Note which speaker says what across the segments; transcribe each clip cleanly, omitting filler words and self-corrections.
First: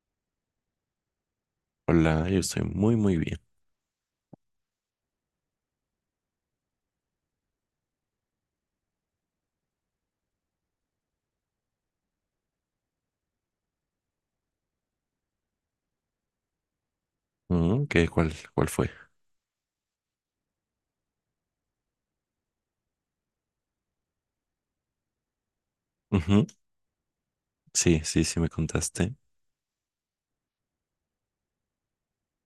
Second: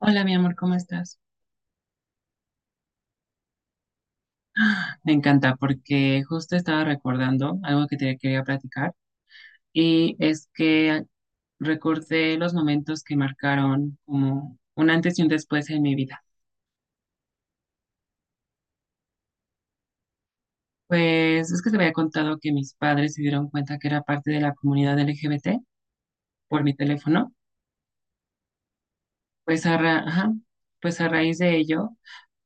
Speaker 1: Hola, mi amor, ¿cómo estás?
Speaker 2: Hola, yo estoy muy, muy bien.
Speaker 1: Me encanta porque justo estaba recordando algo que te quería platicar y es que recordé los momentos que marcaron como un antes y un después en mi vida.
Speaker 2: Ujú. ¿Qué, cuál fue?
Speaker 1: Pues es que te había contado que mis padres se dieron cuenta que era parte de la comunidad LGBT
Speaker 2: Ujú.
Speaker 1: por mi teléfono.
Speaker 2: Sí, sí, sí, me contaste.
Speaker 1: Ajá, pues a raíz de ello,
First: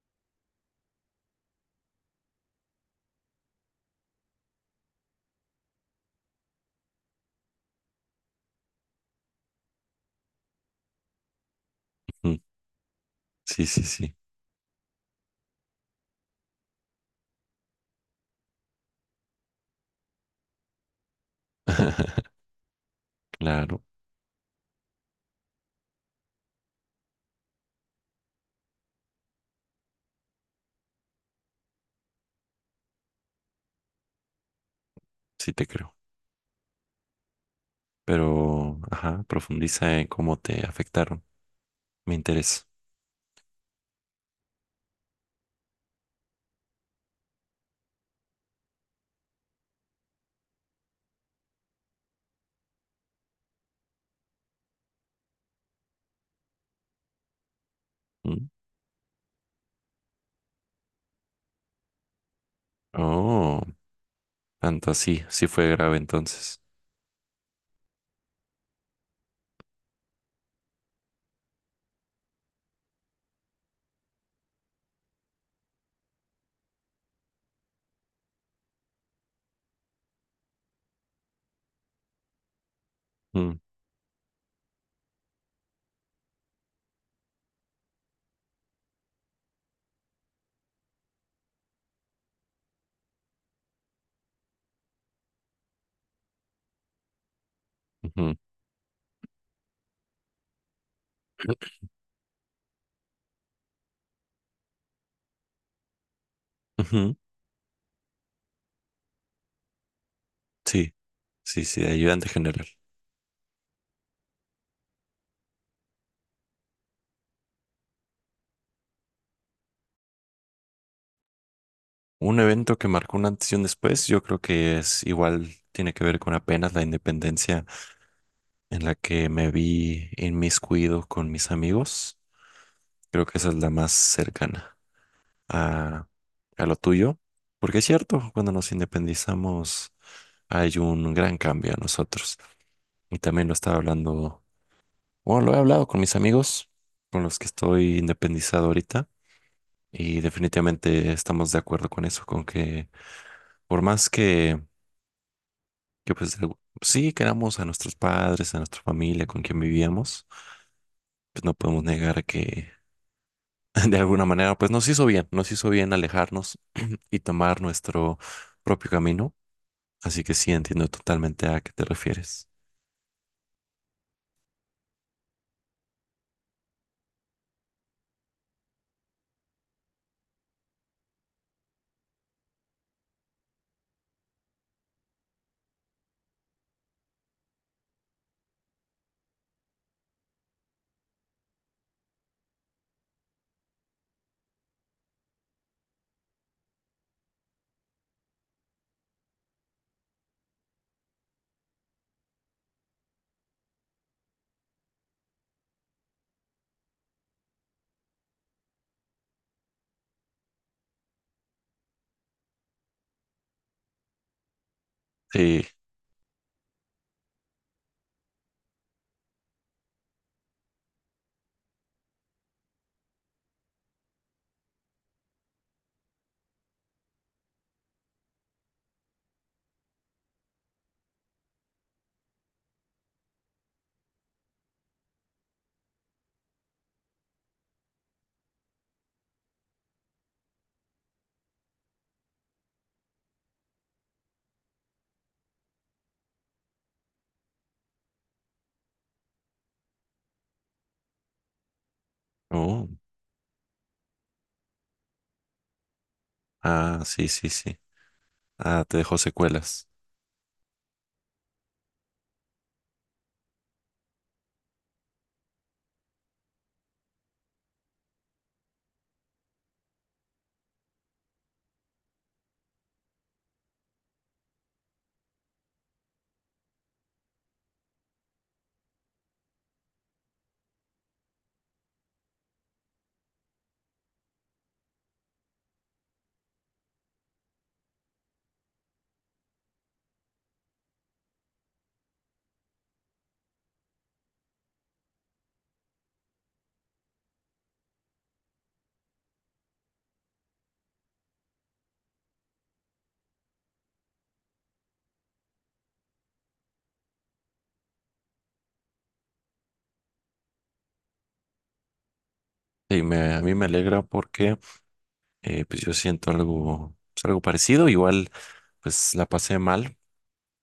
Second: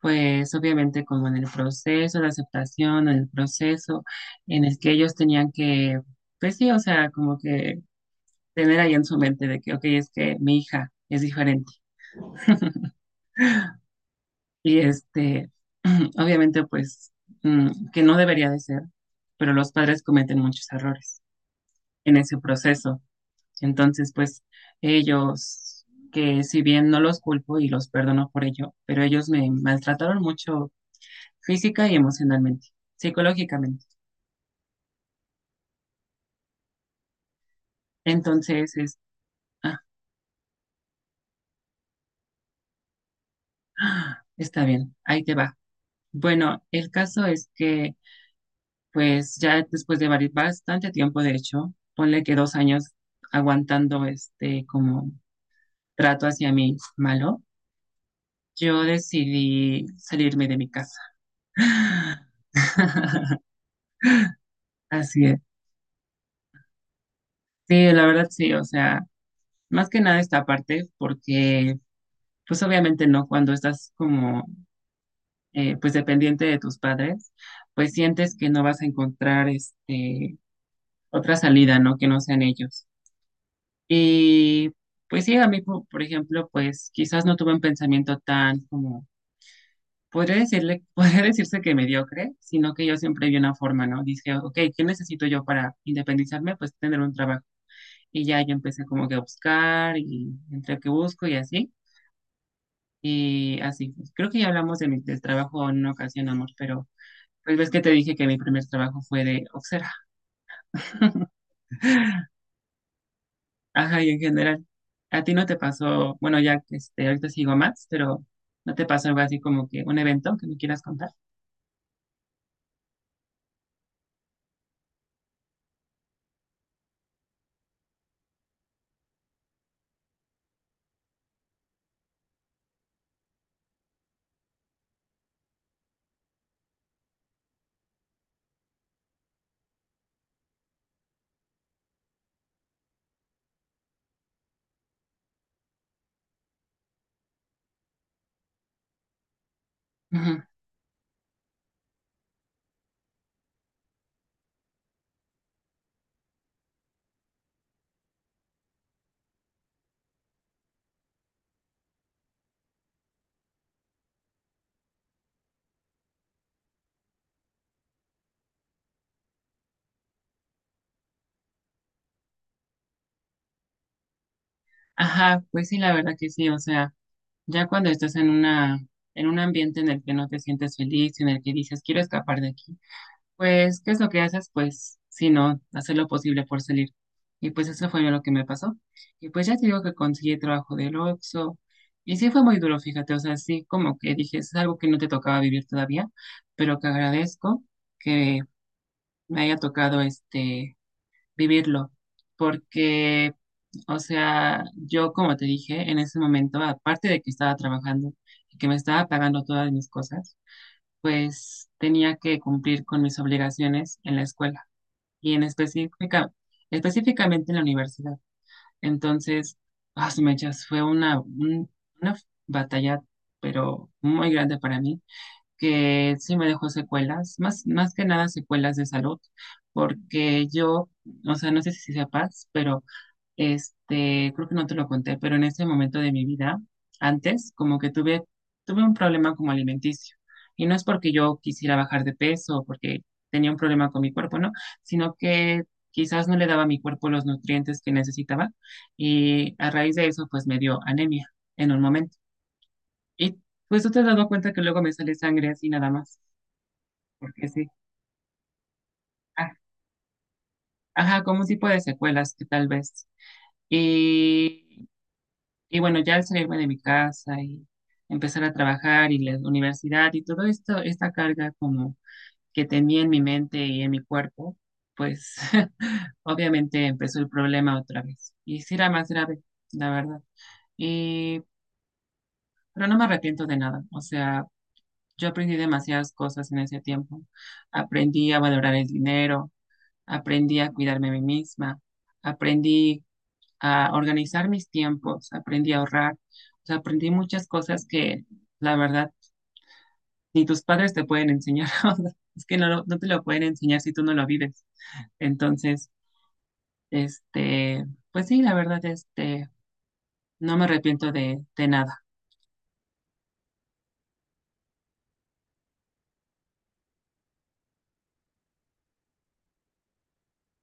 Speaker 1: pues obviamente como en el proceso de aceptación, en el proceso en el que ellos tenían que, pues sí, o sea, como que tener ahí en su mente de que, ok, es que mi hija es diferente
Speaker 2: Ujú. Sí, sí, sí.
Speaker 1: y obviamente pues que no debería de ser, pero los padres cometen muchos errores en ese proceso.
Speaker 2: Claro,
Speaker 1: Entonces, pues ellos, que si bien no los culpo y los perdono por ello, pero ellos me maltrataron mucho física y emocionalmente, psicológicamente.
Speaker 2: sí te creo.
Speaker 1: Entonces,
Speaker 2: Pero,
Speaker 1: es,
Speaker 2: ajá,
Speaker 1: ah,
Speaker 2: profundiza en cómo te afectaron. Me interesa.
Speaker 1: ah, está bien, ahí te va. Bueno, el caso es que pues ya después de bastante tiempo, de hecho, ponle que 2 años aguantando este como trato hacia mí malo,
Speaker 2: Mm.
Speaker 1: yo decidí salirme de mi casa.
Speaker 2: Oh, tanto así.
Speaker 1: Así es.
Speaker 2: Sí fue grave entonces.
Speaker 1: Sí, la verdad sí, o sea, más que nada esta parte, porque pues obviamente no, cuando estás como pues dependiente de tus padres, pues sientes que no vas a encontrar este otra salida, ¿no? Que no sean ellos.
Speaker 2: Mm,
Speaker 1: Y pues sí, a mí, por ejemplo, pues quizás no tuve un pensamiento tan como, podría decirle, podría decirse que mediocre, sino que yo siempre vi una forma, ¿no? Dije, ok, ¿qué necesito yo para independizarme? Pues tener un trabajo. Y
Speaker 2: ujú,
Speaker 1: ya yo empecé como que a buscar y entre que busco y así. Y así, pues, creo que ya hablamos de del trabajo en una ocasión, amor, pero
Speaker 2: ujú.
Speaker 1: pues ves que te dije que mi primer trabajo fue de oxera.
Speaker 2: Sí, sí, sí, de ayudante general.
Speaker 1: Ajá, y en general, ¿a ti no te pasó, bueno, ya este, ahorita sigo más, pero no te pasó algo así como que un evento que me quieras contar?
Speaker 2: Un evento que marcó un antes y un después, yo creo que es igual, tiene que ver con apenas la independencia en la que me vi inmiscuido con mis amigos. Creo que esa es la más cercana a, a lo tuyo, porque es cierto, cuando nos independizamos hay un gran cambio a nosotros. Y también lo estaba hablando, bueno, lo he hablado con mis amigos, con los que estoy independizado ahorita, y
Speaker 1: Ujú.
Speaker 2: definitivamente estamos de acuerdo con eso, con que por más que pues de- sí queramos a nuestros padres, a nuestra familia, con quien vivíamos, pues no podemos negar que de alguna manera, pues nos hizo bien alejarnos y tomar nuestro propio camino. Así que sí, entiendo totalmente a qué te refieres.
Speaker 1: Ajá, pues sí, la verdad que sí, o sea, ya cuando estás en una, en un ambiente en el que no te sientes feliz, en el que dices, quiero escapar de aquí, pues, ¿qué es lo que haces? Pues, si no, hacer lo posible por salir. Y pues eso fue lo que me pasó. Y pues ya te digo que conseguí trabajo del Oxxo. Y sí fue muy duro, fíjate. O sea, sí, como que dije, es algo que no te tocaba vivir todavía, pero que agradezco que me haya tocado este vivirlo. Porque, o sea, yo como te dije, en ese momento, aparte de que estaba trabajando y que me estaba pagando todas mis cosas, pues tenía que cumplir con mis obligaciones en la escuela y
Speaker 2: Sí,
Speaker 1: específicamente en la universidad. Entonces, ah, su mechas, fue una batalla, pero muy grande para mí, que sí me dejó secuelas, más que nada secuelas de salud, porque yo, o sea, no sé si sepas, pero este, creo que no te lo conté, pero en ese momento de mi vida, antes, como que tuve un problema como alimenticio. Y no es porque yo quisiera bajar de peso o porque tenía un problema con mi cuerpo, ¿no? Sino que quizás no le daba a mi cuerpo los nutrientes que necesitaba. Y a raíz de eso, pues me dio anemia en un momento.
Speaker 2: oh,
Speaker 1: Y pues tú te has dado cuenta que luego me sale sangre así nada más,
Speaker 2: ah, sí, sí,
Speaker 1: porque sí.
Speaker 2: sí. Ah, te dejó
Speaker 1: Ah,
Speaker 2: secuelas.
Speaker 1: ajá, como un tipo de secuelas que tal vez. Y Y bueno, ya al salirme de mi casa y empezar a trabajar y la universidad y todo esto, esta carga como que tenía en mi mente y en mi cuerpo, pues obviamente empezó el problema otra vez. Y sí era más grave, la verdad. Y pero no me arrepiento de nada. O sea, yo aprendí demasiadas cosas en ese tiempo. Aprendí a valorar el dinero, aprendí a cuidarme a mí misma, aprendí a organizar mis tiempos, aprendí a ahorrar, o sea, aprendí muchas cosas que la verdad ni tus padres te pueden enseñar, o sea, es que no, no te lo pueden enseñar si tú no lo vives. Entonces, este, pues sí, la verdad, este, no me arrepiento de nada.
Speaker 2: Sí, me, a mí me alegra porque pues yo siento algo, pues, algo parecido. Igual, pues la pasé mal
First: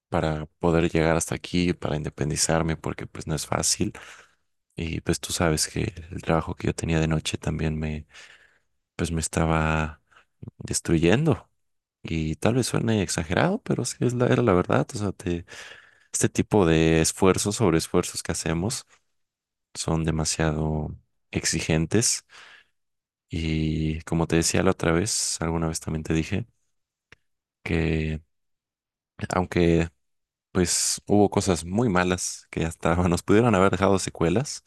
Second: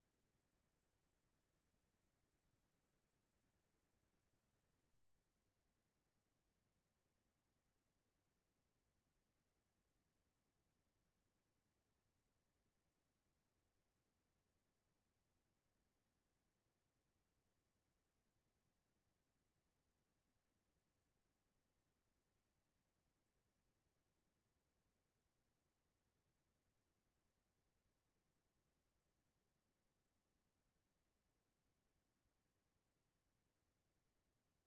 Speaker 2: para poder llegar hasta aquí, para independizarme, porque pues no es fácil. Y pues tú sabes que el trabajo que yo tenía de noche también me, pues me estaba destruyendo. Y tal vez suene exagerado, pero sí es la, era la verdad. O sea, te- este tipo de esfuerzos sobre esfuerzos que hacemos son demasiado exigentes. Y como te decía la otra vez, alguna vez también te dije que aunque pues hubo cosas muy malas que hasta nos pudieron haber dejado secuelas,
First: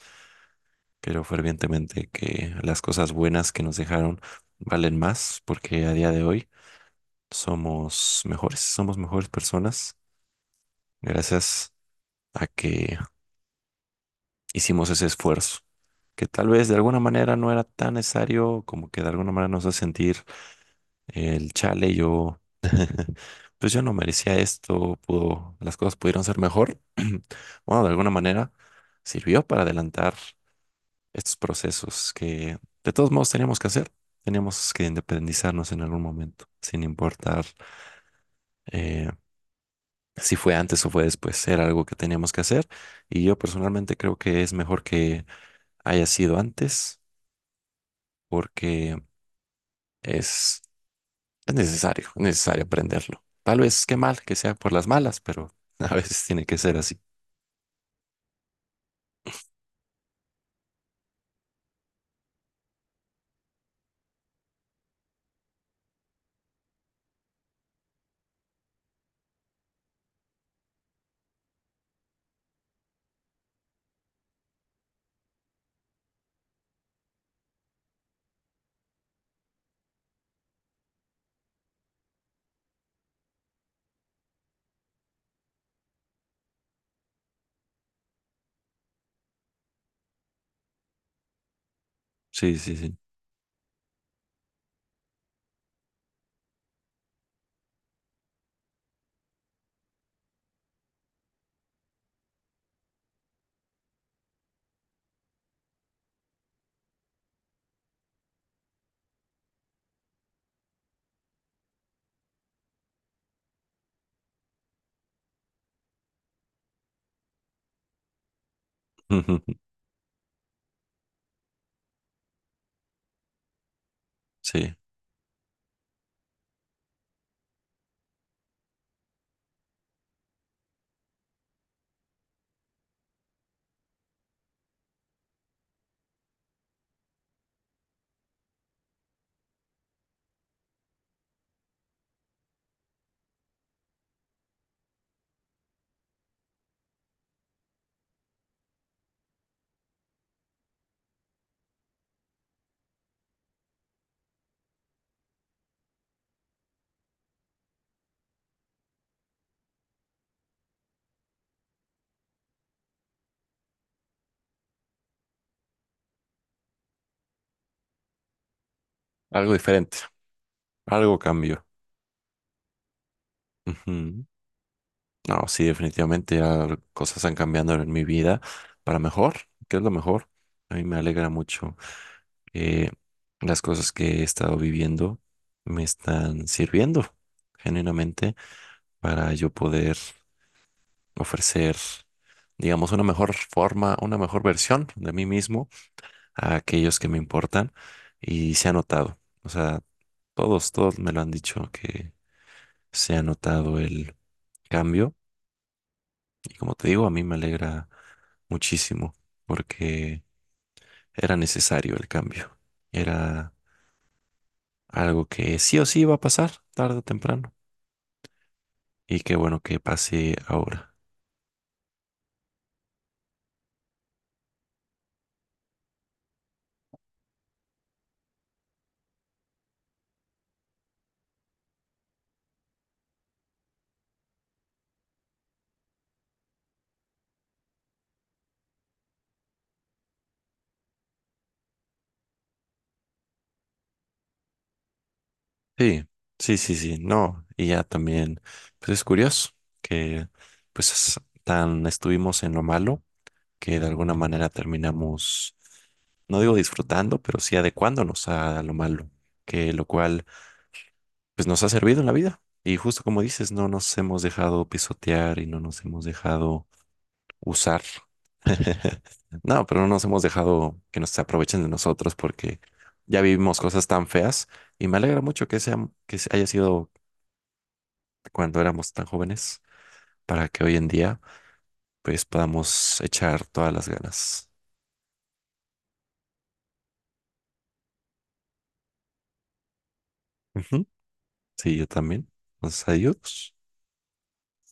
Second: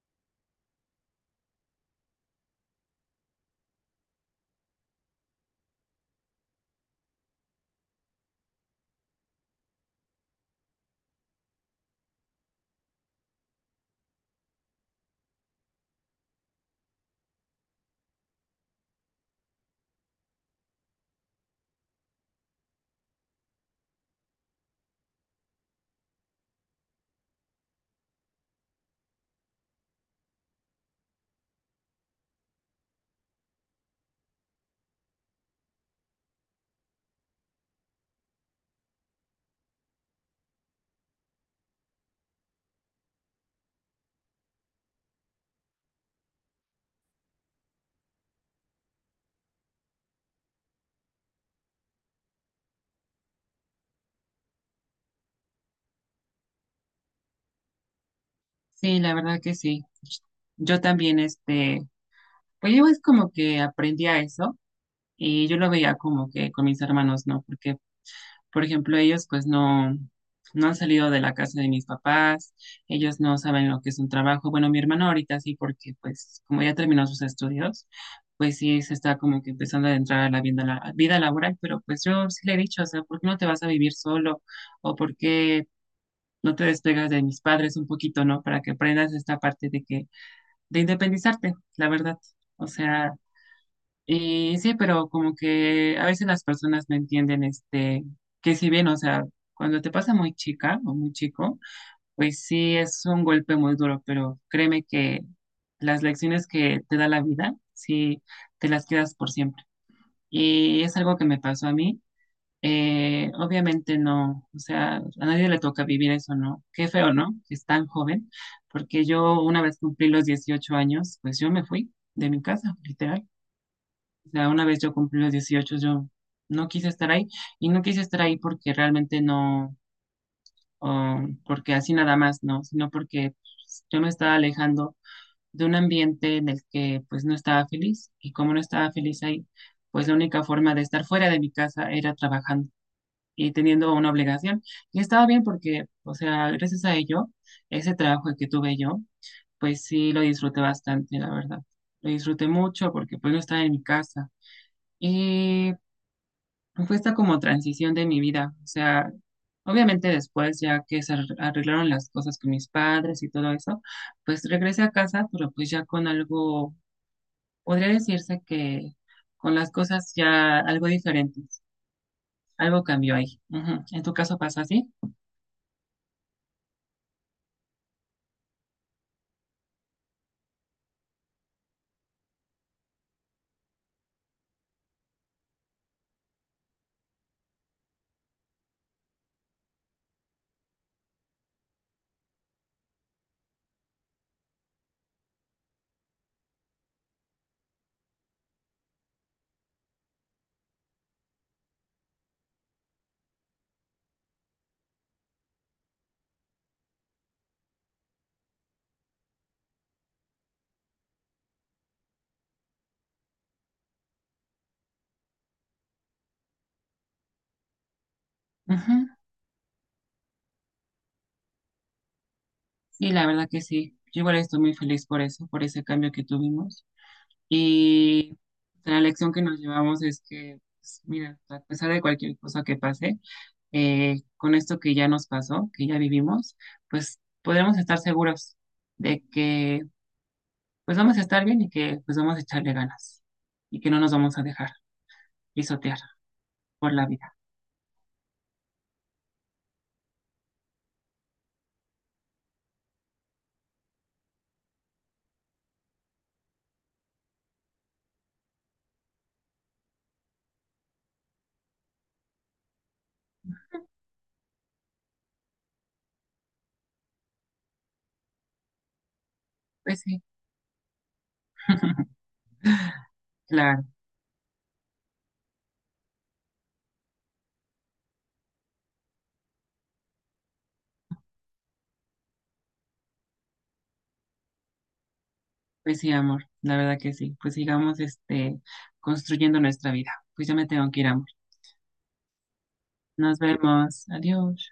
Speaker 2: creo fervientemente que las cosas buenas que nos dejaron valen más porque a día de hoy somos mejores personas gracias a que hicimos ese esfuerzo, que tal vez de alguna manera no era tan necesario, como que de alguna manera nos hace sentir el chale, yo, pues yo no merecía esto, pudo, las cosas pudieron ser mejor. Bueno, de alguna manera sirvió para adelantar estos procesos que de todos modos teníamos que hacer. Teníamos que independizarnos en algún momento, sin importar eh, si fue antes o fue después. Era algo que teníamos que hacer y yo personalmente creo que es mejor que haya sido antes porque es, es necesario aprenderlo. Tal vez qué mal que sea por las malas, pero a veces tiene que ser así.
Speaker 1: Sí, la verdad que sí. Yo también, este, pues yo es como que aprendí a eso y yo lo veía como que con mis hermanos, ¿no? Porque por ejemplo, ellos pues no, no han salido de la casa de mis papás, ellos no saben lo que es un trabajo. Bueno, mi hermano ahorita sí, porque pues como ya terminó sus estudios, pues sí se está como que empezando a entrar a la vida laboral, pero pues yo sí le he dicho, o sea, ¿por qué no te vas a vivir solo? ¿O por qué no te despegas de mis padres un poquito, ¿no? Para que aprendas esta parte de independizarte, la verdad.
Speaker 2: Sí,
Speaker 1: O
Speaker 2: sí, sí.
Speaker 1: sea, y sí, pero como que a veces las personas no entienden este, que si bien, o sea, cuando te pasa muy chica o muy chico, pues sí es un golpe muy duro, pero créeme que las lecciones que te da la vida, sí te las quedas por siempre. Y es algo que me pasó a mí. Obviamente no, o sea, a nadie le toca vivir eso, ¿no? Qué feo, ¿no? Que es tan joven, porque
Speaker 2: Ujú.
Speaker 1: yo una vez cumplí los 18 años, pues yo me fui de mi casa, literal. O sea, una
Speaker 2: Sí,
Speaker 1: vez yo cumplí los 18 yo no quise estar ahí y no quise estar ahí porque realmente no, o porque así nada más, no, sino porque pues, yo me estaba alejando de un ambiente en el que pues no estaba feliz y como no estaba feliz ahí, pues la única forma de estar fuera de mi casa era trabajando y teniendo una obligación. Y estaba bien porque, o sea, gracias a ello, ese trabajo que tuve yo, pues sí lo disfruté bastante, la verdad. Lo disfruté mucho porque pues no estaba en mi casa. Y fue esta como transición de mi vida. O sea, obviamente después, ya que se arreglaron las cosas con mis padres y todo eso, pues regresé a casa, pero pues ya con algo, podría decirse que
Speaker 2: algo
Speaker 1: con las
Speaker 2: diferente,
Speaker 1: cosas ya algo
Speaker 2: algo
Speaker 1: diferentes.
Speaker 2: cambió.
Speaker 1: Algo cambió ahí. Ujú. ¿En tu
Speaker 2: Ujú.
Speaker 1: caso pasó así?
Speaker 2: No, sí, definitivamente ya cosas han cambiando en mi vida para mejor, que es lo mejor. A mí me alegra mucho que las cosas que he estado viviendo me están sirviendo genuinamente para yo poder ofrecer, digamos, una mejor forma, una mejor versión de mí mismo a aquellos que me importan y se ha notado. O sea, todos, todos me lo han dicho que se ha notado el cambio y como te digo, a mí me alegra muchísimo porque era necesario el cambio. Era algo que sí o sí iba a pasar tarde o temprano
Speaker 1: Ujú.
Speaker 2: y qué bueno que pase ahora.
Speaker 1: Sí, la verdad que sí. Yo igual estoy muy feliz por eso, por ese cambio que tuvimos. Y la lección que nos llevamos es que, pues, mira, a pesar de cualquier cosa que pase, con esto que ya nos pasó, que ya vivimos, pues podremos estar seguros de que pues vamos a estar bien y que pues vamos a echarle ganas y que no nos vamos a dejar pisotear
Speaker 2: Sí, sí, sí,
Speaker 1: por
Speaker 2: sí,
Speaker 1: la vida.
Speaker 2: no, y ya también, pues es curioso que pues es- tan estuvimos en lo malo que de alguna manera terminamos, no digo disfrutando, pero sí adecuándonos a lo malo, que lo cual pues nos ha servido en la vida. Y justo como dices, no nos hemos dejado pisotear y no nos hemos dejado usar, no, pero no
Speaker 1: Pues
Speaker 2: nos hemos
Speaker 1: sí,
Speaker 2: dejado que nos aprovechen de nosotros porque ya vivimos
Speaker 1: claro,
Speaker 2: cosas tan feas y me alegra mucho que sea, que haya sido cuando éramos tan jóvenes para que hoy en día pues podamos echar todas las ganas.
Speaker 1: pues sí, amor, la verdad que sí. Pues sigamos este construyendo nuestra vida. Pues ya me
Speaker 2: Ujú.
Speaker 1: tengo que ir, amor.
Speaker 2: Sí, yo también. Entonces,
Speaker 1: Nos
Speaker 2: adiós.
Speaker 1: vemos. Adiós.